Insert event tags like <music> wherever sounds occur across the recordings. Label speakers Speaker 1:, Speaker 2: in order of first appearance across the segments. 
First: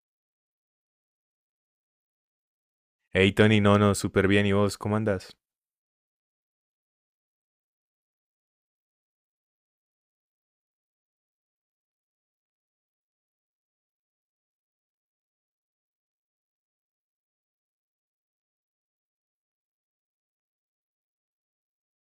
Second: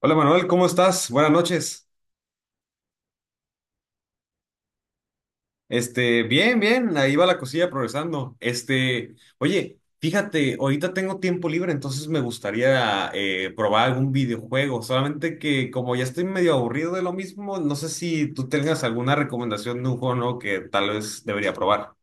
Speaker 1: Hola Manuel, ¿cómo estás? Buenas noches.
Speaker 2: Hey Tony, no, no, súper bien. ¿Y vos cómo andas?
Speaker 1: Bien, bien, ahí va la cosilla progresando. Este, oye, fíjate, ahorita tengo tiempo libre, entonces me gustaría probar algún videojuego, solamente que como ya estoy medio aburrido de lo mismo, no sé si tú tengas alguna recomendación de un juego nuevo que tal vez debería probar.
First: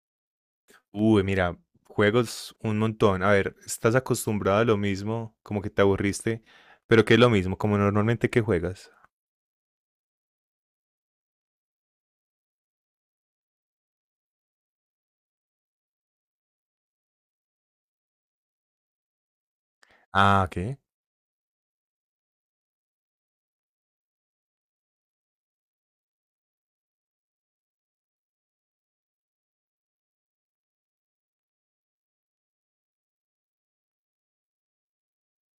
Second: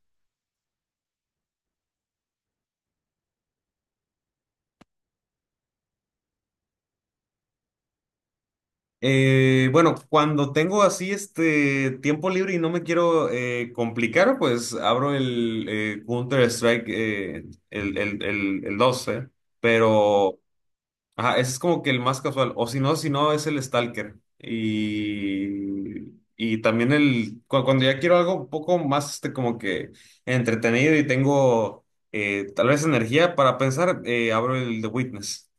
Speaker 2: Uy, mira, juegos un montón. A ver, ¿estás acostumbrado a lo mismo? Como que te aburriste, pero ¿qué es lo mismo? Como normalmente que juegas.
Speaker 1: Bueno, cuando tengo así este tiempo libre y no me quiero complicar, pues abro el Counter-Strike, el 12, pero
Speaker 2: Ah, ¿qué?
Speaker 1: ajá, ese es como que el más casual, o si no, si no es el Stalker. Y también el, cuando ya quiero algo un poco más este, como que entretenido y tengo tal vez energía para pensar, abro el The Witness.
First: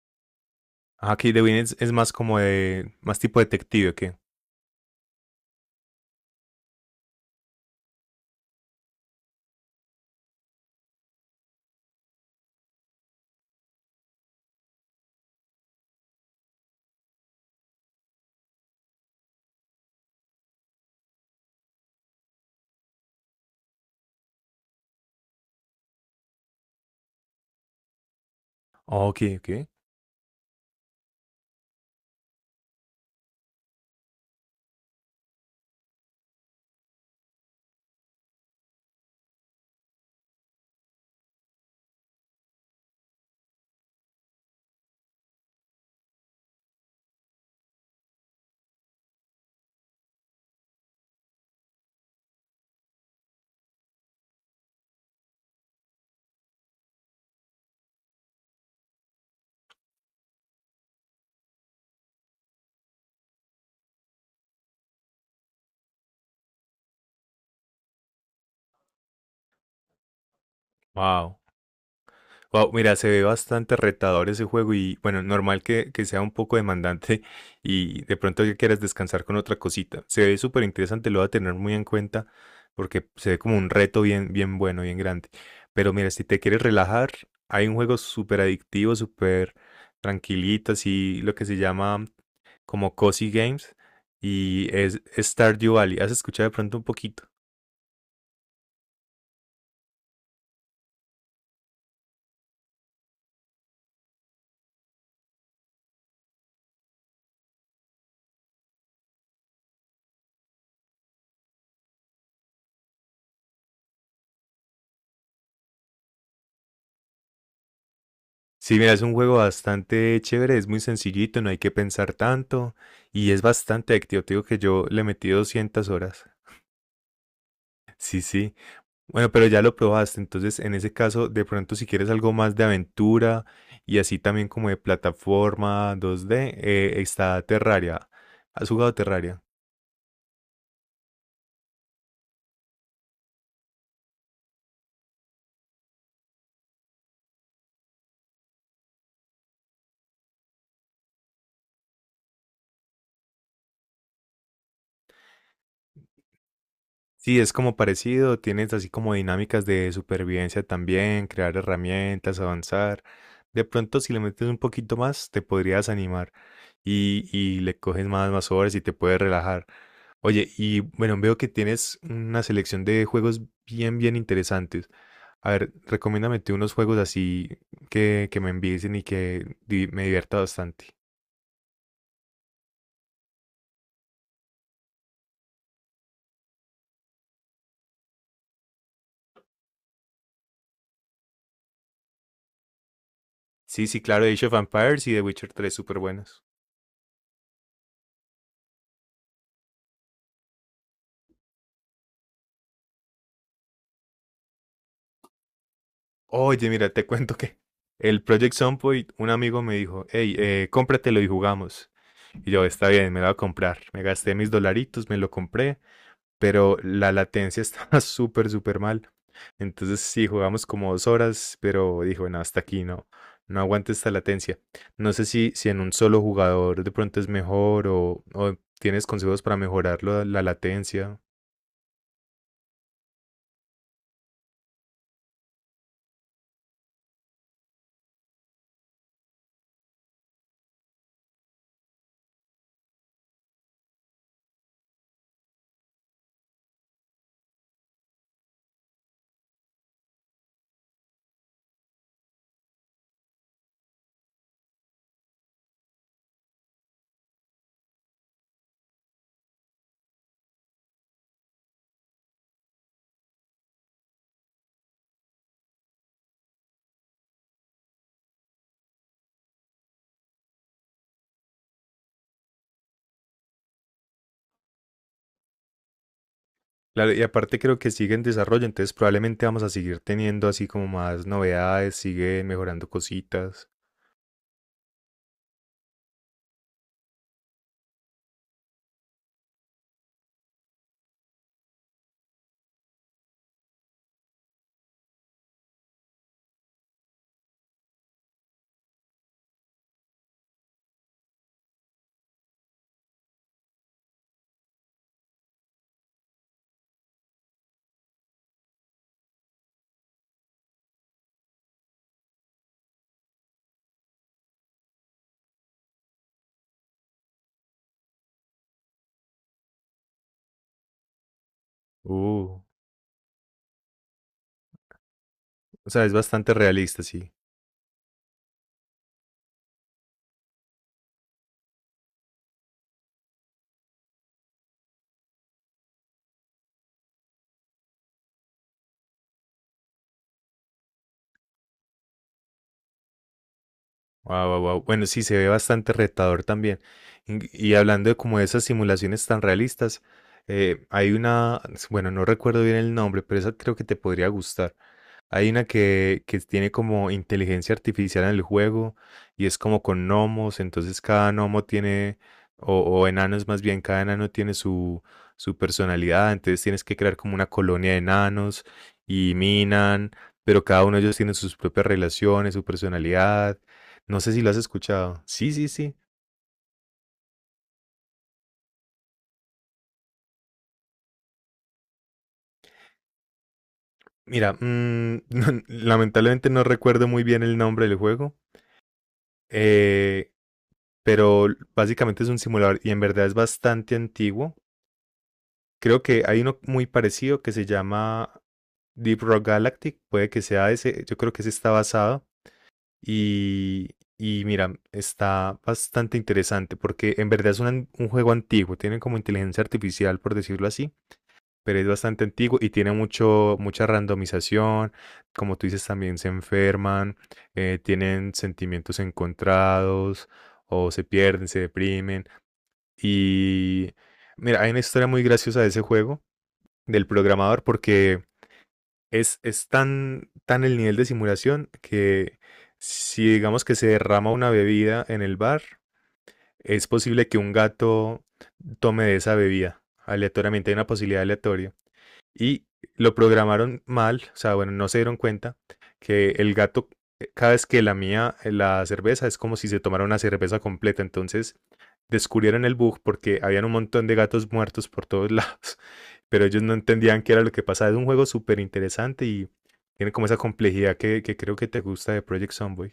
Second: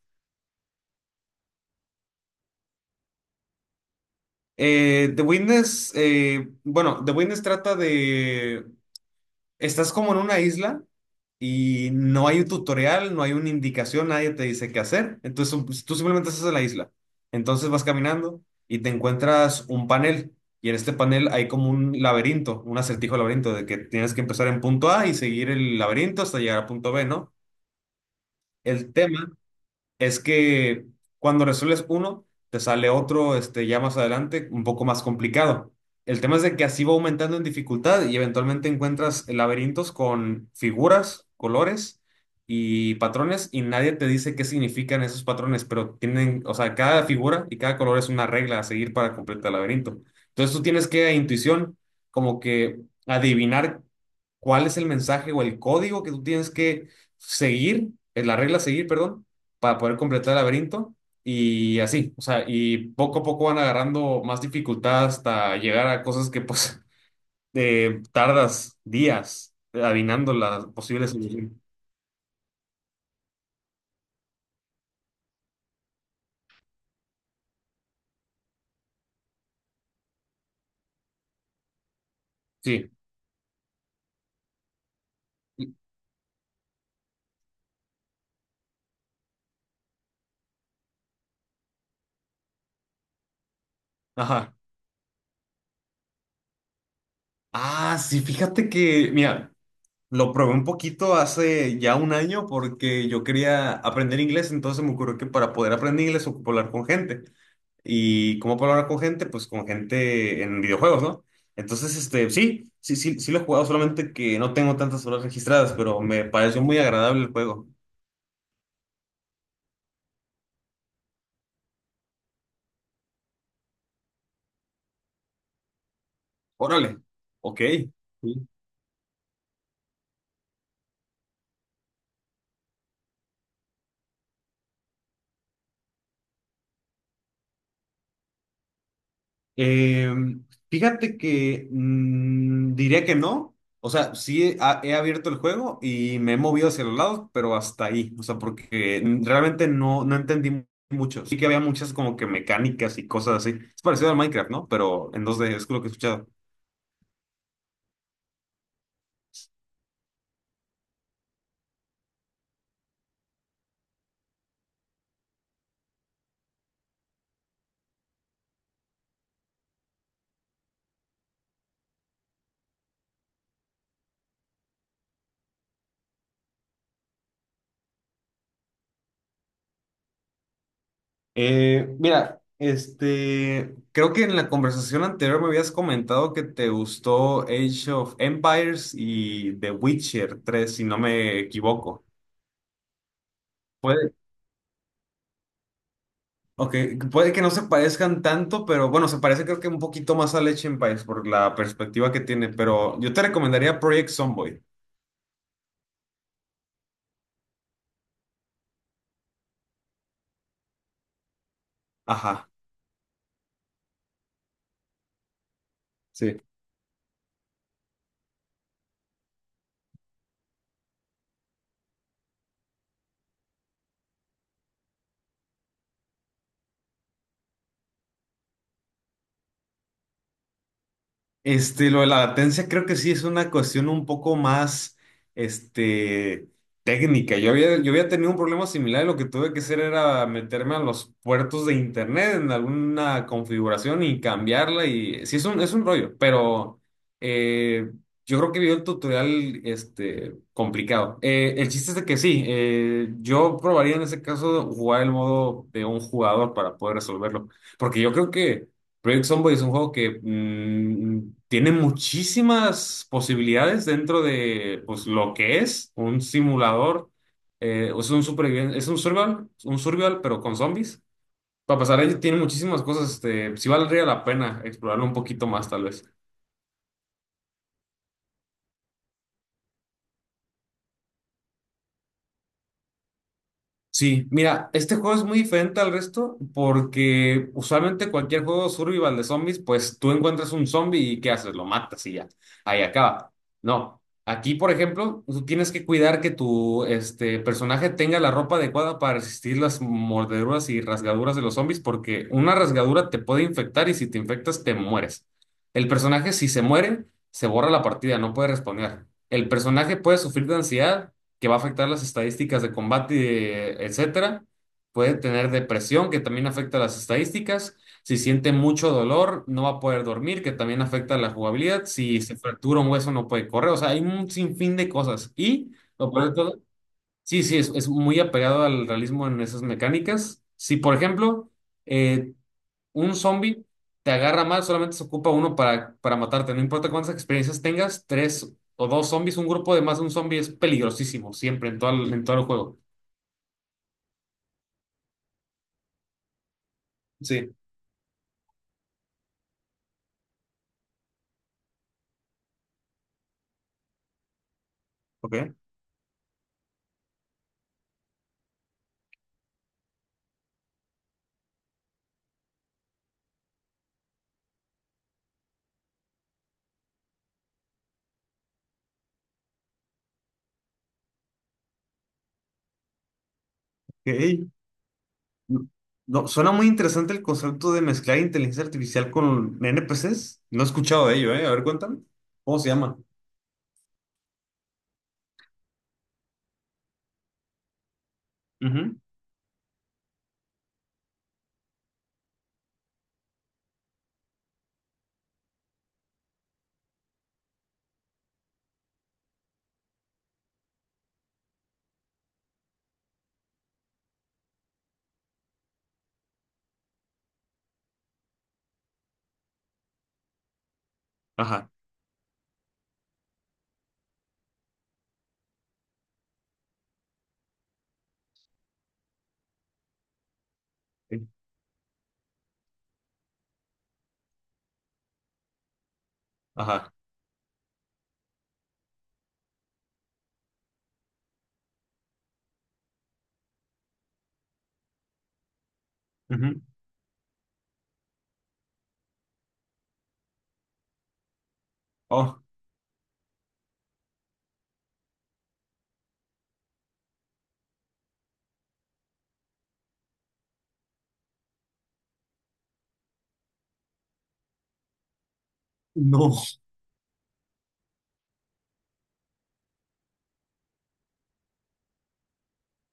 Speaker 2: Ah, ok, The Witness es más como de, más tipo detective, ¿o qué?
Speaker 1: The Witness, bueno, The Witness trata de, estás como en una isla y no hay un tutorial, no hay una indicación, nadie te dice qué hacer, entonces pues, tú simplemente estás en la isla. Entonces vas caminando y te encuentras un panel y en este panel hay como un laberinto, un acertijo laberinto de que tienes que empezar en punto A y seguir el laberinto hasta llegar a punto B, ¿no? El
Speaker 2: Oh, ok,
Speaker 1: tema
Speaker 2: ok.
Speaker 1: es que cuando resuelves uno, te sale otro, este, ya más adelante, un poco más complicado. El tema es de que así va aumentando en dificultad y eventualmente encuentras laberintos con figuras, colores y patrones y nadie te dice qué significan esos patrones, pero tienen, o sea, cada figura y cada color es una regla a seguir para completar el laberinto. Entonces tú tienes que a intuición, como que adivinar cuál es el mensaje o el código que tú tienes que seguir, es la regla a seguir, perdón, para poder completar el laberinto y así, o sea, y poco a poco van agarrando más dificultad hasta llegar a cosas que pues <laughs> tardas días adivinando las posibles
Speaker 2: Wow.
Speaker 1: soluciones.
Speaker 2: Wow, mira, se ve bastante retador ese juego y bueno, normal que sea un poco demandante <laughs> y de pronto que quieras descansar con otra cosita. Se ve súper interesante, lo voy a tener muy en cuenta
Speaker 1: Sí.
Speaker 2: porque se ve como un reto bien, bien bueno, bien grande. Pero mira, si te quieres relajar, hay un juego súper adictivo, súper tranquilito, así lo que se llama como Cozy Games
Speaker 1: Ajá.
Speaker 2: y es Stardew Valley. ¿Has escuchado de pronto un poquito?
Speaker 1: Ah, sí, fíjate que, mira, lo probé un poquito hace ya un año porque yo quería aprender inglés, entonces se me ocurrió que para poder aprender inglés ocupo hablar con gente. ¿Y cómo puedo hablar con gente? Pues con gente en videojuegos, ¿no? Entonces, este, sí lo he jugado, solamente que no tengo tantas horas registradas, pero me pareció muy agradable el juego.
Speaker 2: Sí, mira, es un juego bastante chévere, es muy sencillito, no hay que pensar tanto y es bastante activo. Te digo que yo le metí 200 horas.
Speaker 1: Órale, ok.
Speaker 2: Sí,
Speaker 1: Sí.
Speaker 2: sí. Bueno, pero ya lo probaste, entonces en ese caso, de pronto si quieres algo más de aventura y así también como de plataforma 2D, está Terraria. ¿Has jugado Terraria?
Speaker 1: Eh, Fíjate que diría que no. O sea, he abierto el juego y me he movido hacia los lados, pero hasta ahí. O sea, porque realmente no, no entendí mucho. Sí que había muchas como que mecánicas y cosas así. Es parecido al Minecraft, ¿no? Pero en dos d es lo que he escuchado.
Speaker 2: Sí, es como parecido, tienes así como dinámicas de supervivencia también, crear herramientas, avanzar. De pronto, si le metes un poquito más, te podrías animar y le coges más, más horas y te puedes relajar. Oye, y bueno, veo que tienes una selección de juegos bien, bien interesantes. A ver, recomiéndame tú unos juegos así que me envicien y que me divierta bastante.
Speaker 1: Mira, este, creo que en la conversación anterior me habías comentado que te gustó Age of Empires y The Witcher 3, si no me equivoco.
Speaker 2: Sí, sí,
Speaker 1: Puede,
Speaker 2: claro, Age of Empires y The Witcher 3 súper buenos.
Speaker 1: ok, puede que no se parezcan tanto, pero bueno, se parece creo que un poquito más a Age of Empires por la perspectiva que tiene, pero yo te recomendaría Project Zomboid.
Speaker 2: Oye, mira, te cuento que el Project Sunpoint, un amigo me dijo, hey, cómpratelo y jugamos.
Speaker 1: Ajá.
Speaker 2: Y yo, está bien, me lo voy a comprar. Me gasté mis dolaritos, me lo compré,
Speaker 1: Sí.
Speaker 2: pero la latencia estaba <laughs> súper, súper mal. Entonces sí, jugamos como 2 horas, pero dijo, no, hasta aquí no, no aguanta esta latencia. No sé si en un solo jugador de pronto es mejor o tienes consejos para mejorar la latencia.
Speaker 1: Este, lo de la latencia creo que sí es una cuestión un poco más, este, técnica. Yo había tenido un problema similar y lo que tuve que hacer era meterme a los puertos de internet en alguna configuración y cambiarla y sí es es un rollo, pero eh, yo creo que vi el tutorial, este, complicado. El chiste es de que sí, yo probaría en ese caso jugar el modo de un jugador para poder resolverlo, porque yo creo que... Project Zomboid es un juego que tiene muchísimas posibilidades dentro de pues, lo que es un simulador. Eh, es un superviviente, es un survival, pero con zombies. Para pasar ahí tiene muchísimas cosas, este, sí valdría la pena explorarlo un poquito más, tal vez.
Speaker 2: Claro, y aparte creo que sigue en desarrollo, entonces probablemente vamos a seguir teniendo así como más novedades, sigue mejorando cositas.
Speaker 1: Sí, mira, este juego es muy diferente al resto porque usualmente cualquier juego survival de zombies, pues tú encuentras un zombie y ¿qué haces? Lo matas y ya, ahí acaba. No, aquí por ejemplo, tú tienes que cuidar que tu este, personaje tenga la ropa adecuada para resistir las mordeduras y rasgaduras de los zombies porque una rasgadura te puede infectar y si te infectas te mueres. El personaje si se muere, se borra la partida, no puede responder. El personaje puede sufrir de ansiedad que va a afectar las estadísticas de combate, etcétera. Puede tener depresión, que también afecta las estadísticas. Si siente mucho dolor, no va a poder dormir, que también afecta la jugabilidad. Si se
Speaker 2: Uh,
Speaker 1: fractura un hueso, no puede correr. O sea, hay un sinfín de cosas. Y,
Speaker 2: o sea,
Speaker 1: lo
Speaker 2: es
Speaker 1: peor de todo,
Speaker 2: bastante realista, sí.
Speaker 1: sí, sí, es muy apegado al realismo en esas mecánicas. Si, por ejemplo, eh, un zombie te agarra mal, solamente se ocupa uno para matarte. No importa cuántas experiencias tengas, tres o dos zombies, un grupo de más de un zombie es peligrosísimo, siempre, en todo el juego.
Speaker 2: Wow, wow, wow. Bueno, sí, se ve bastante retador también.
Speaker 1: Sí,
Speaker 2: Y hablando de como esas simulaciones tan realistas, hay una, bueno, no recuerdo bien el nombre, pero esa creo que te podría gustar. Hay
Speaker 1: ok.
Speaker 2: una que tiene como inteligencia artificial en el juego y es como con gnomos, entonces cada gnomo tiene, o enanos más bien, cada enano tiene su personalidad, entonces tienes que crear como una colonia de enanos y minan, pero cada uno de ellos tiene sus propias relaciones, su personalidad. No sé si
Speaker 1: Ok.
Speaker 2: lo has escuchado. Sí,
Speaker 1: No,
Speaker 2: sí, sí.
Speaker 1: no, suena muy interesante el concepto de mezclar inteligencia artificial con NPCs. No he escuchado de ello, ¿eh? A ver, cuéntame. ¿Cómo se llama?
Speaker 2: Mira, <laughs> lamentablemente no recuerdo muy bien el nombre del juego.
Speaker 1: Ujú.
Speaker 2: eh, pero básicamente es un simulador y en verdad es bastante antiguo. Creo que hay uno muy parecido que se llama Deep Rock Galactic, puede que sea ese, yo creo que ese está basado y, y mira, está bastante interesante porque en verdad es un juego antiguo, tiene como inteligencia artificial por decirlo así,
Speaker 1: Ajá.
Speaker 2: pero es bastante antiguo y tiene mucho, mucha randomización, como tú dices también se enferman, tienen sentimientos encontrados o se
Speaker 1: eh,
Speaker 2: pierden, se deprimen y mira, hay una historia muy graciosa de ese juego
Speaker 1: Ajá.
Speaker 2: del programador porque es tan, tan el nivel de simulación que si digamos que se derrama una bebida en el bar,
Speaker 1: Ujú.
Speaker 2: es posible que un gato tome de esa bebida aleatoriamente, hay una posibilidad aleatoria
Speaker 1: Oh,
Speaker 2: y lo programaron mal, o sea, bueno, no se dieron cuenta que el gato, cada vez que lamía la cerveza, es como si se tomara una cerveza completa. Entonces descubrieron el bug porque habían un montón de gatos muertos por todos lados, <laughs>
Speaker 1: no.
Speaker 2: pero ellos no entendían qué era lo que pasaba. Es un juego súper interesante y tiene como esa complejidad que creo que te gusta de Project Zomboid.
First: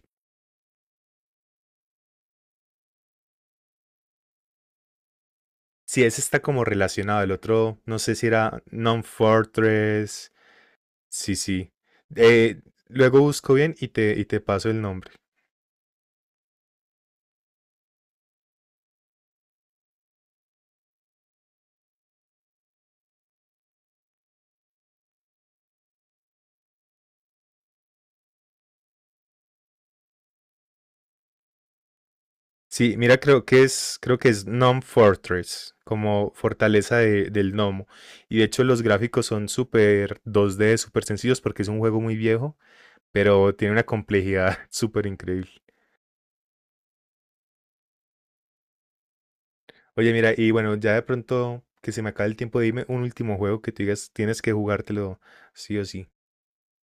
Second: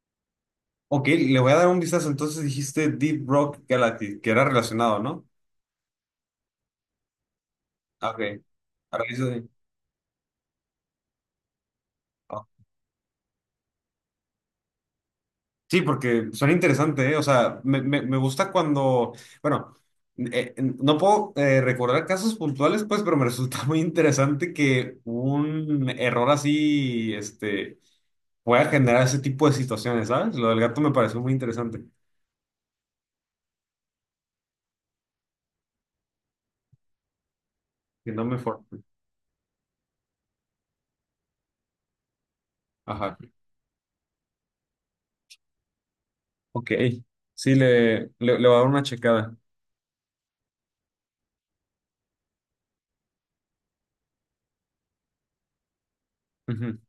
Speaker 1: Ok, le voy a dar un vistazo. Entonces dijiste Deep Rock Galactic, que era relacionado, ¿no?
Speaker 2: Sí, ese está como relacionado. El otro, no sé
Speaker 1: Ok.
Speaker 2: si era
Speaker 1: Ahora sí.
Speaker 2: Non-Fortress. Sí, sí.
Speaker 1: Oh,
Speaker 2: Eh, Luego busco bien y y te paso el nombre.
Speaker 1: sí, porque suena interesante, ¿eh? O sea, me gusta cuando, bueno, no puedo recordar casos puntuales, pues, pero me <laughs> resulta muy interesante que un error así, este, pueda generar ese tipo de situaciones, ¿sabes? Lo del gato me pareció muy interesante,
Speaker 2: Sí, mira, creo que es Gnome Fortress, como fortaleza del gnomo.
Speaker 1: que no me
Speaker 2: Y de
Speaker 1: fue.
Speaker 2: hecho los gráficos son súper 2D, súper sencillos porque es un juego muy viejo,
Speaker 1: Ajá.
Speaker 2: pero tiene una complejidad <laughs> súper increíble.
Speaker 1: Ok, sí, le voy a dar una checada.
Speaker 2: Oye, mira, y bueno, ya de pronto que se me acabe el tiempo, dime un último juego que tú digas, tienes que jugártelo sí o sí.
Speaker 1: Ujú.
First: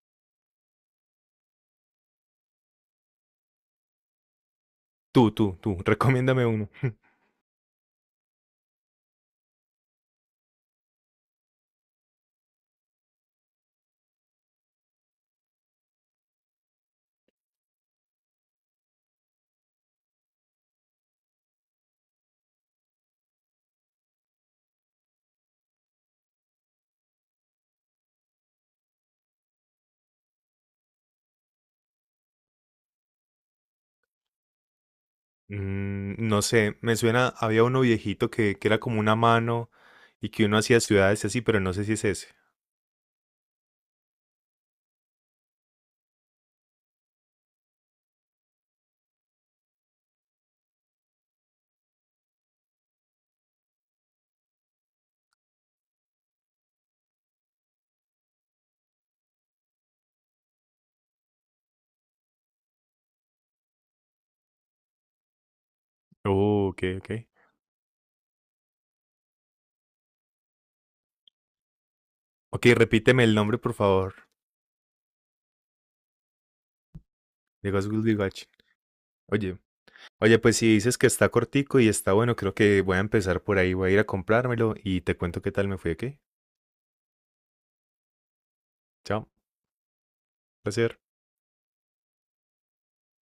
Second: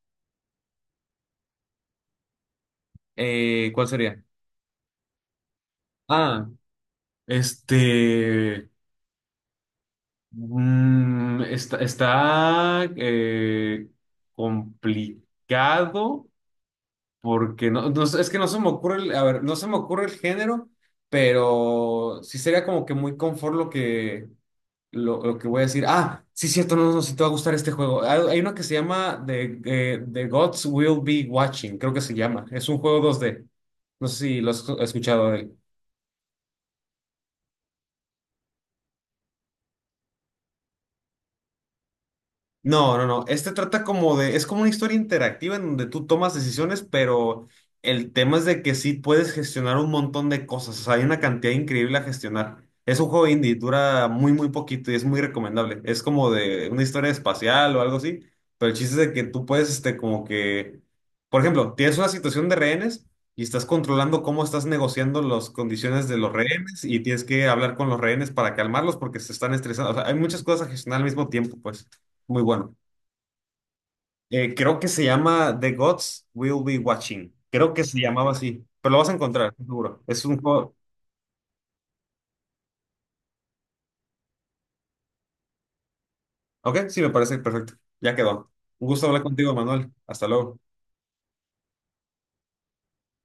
Speaker 1: ¿Cuál sería?
Speaker 2: Tú, recomiéndame
Speaker 1: Ah,
Speaker 2: uno. <laughs>
Speaker 1: este... Mm, está, complicado porque no, no sé, es que no se me ocurre el, a ver, no se me ocurre el género, pero sí sería como que muy confort lo que voy a decir. Ah, sí, cierto, no, no, si te va a gustar este juego. Hay uno que se llama The Gods Will Be Watching, creo que se llama. Es un juego dos d. No sé si lo has escuchado.
Speaker 2: No sé, me suena, había uno viejito que era como una mano y que uno hacía ciudades y así, pero no sé si es ese.
Speaker 1: No, no, no. Este trata como de, es como una historia interactiva en donde tú tomas decisiones, pero el tema es de que sí puedes gestionar un montón de cosas. O sea, hay una cantidad increíble a gestionar. Es un juego indie, dura muy, muy poquito y es muy recomendable. Es como de una historia espacial o algo así, pero el chiste es de que tú puedes, este, como que, por ejemplo, tienes una situación de rehenes y estás controlando cómo estás negociando las condiciones de los
Speaker 2: Oh, ok,
Speaker 1: rehenes y
Speaker 2: ok.
Speaker 1: tienes que hablar con los rehenes para calmarlos porque se están estresando. O sea, hay muchas cosas a gestionar al mismo tiempo, pues. Muy
Speaker 2: Ok,
Speaker 1: bueno.
Speaker 2: repíteme el nombre, por favor.
Speaker 1: Creo que se llama The Gods Will Be Watching.
Speaker 2: De
Speaker 1: Creo que
Speaker 2: Ghost
Speaker 1: se
Speaker 2: Will Be
Speaker 1: llamaba
Speaker 2: Watching.
Speaker 1: así, pero lo vas a encontrar,
Speaker 2: Oye,
Speaker 1: estoy seguro. Es
Speaker 2: oye,
Speaker 1: un
Speaker 2: pues si
Speaker 1: juego.
Speaker 2: dices que está cortico y está bueno, creo que voy a empezar por ahí. Voy a ir a comprármelo y te cuento qué tal me fue, ¿ok?
Speaker 1: Ok, sí, me parece perfecto. Ya quedó. Un gusto hablar
Speaker 2: Chao,
Speaker 1: contigo, Manuel. Hasta luego.
Speaker 2: placer.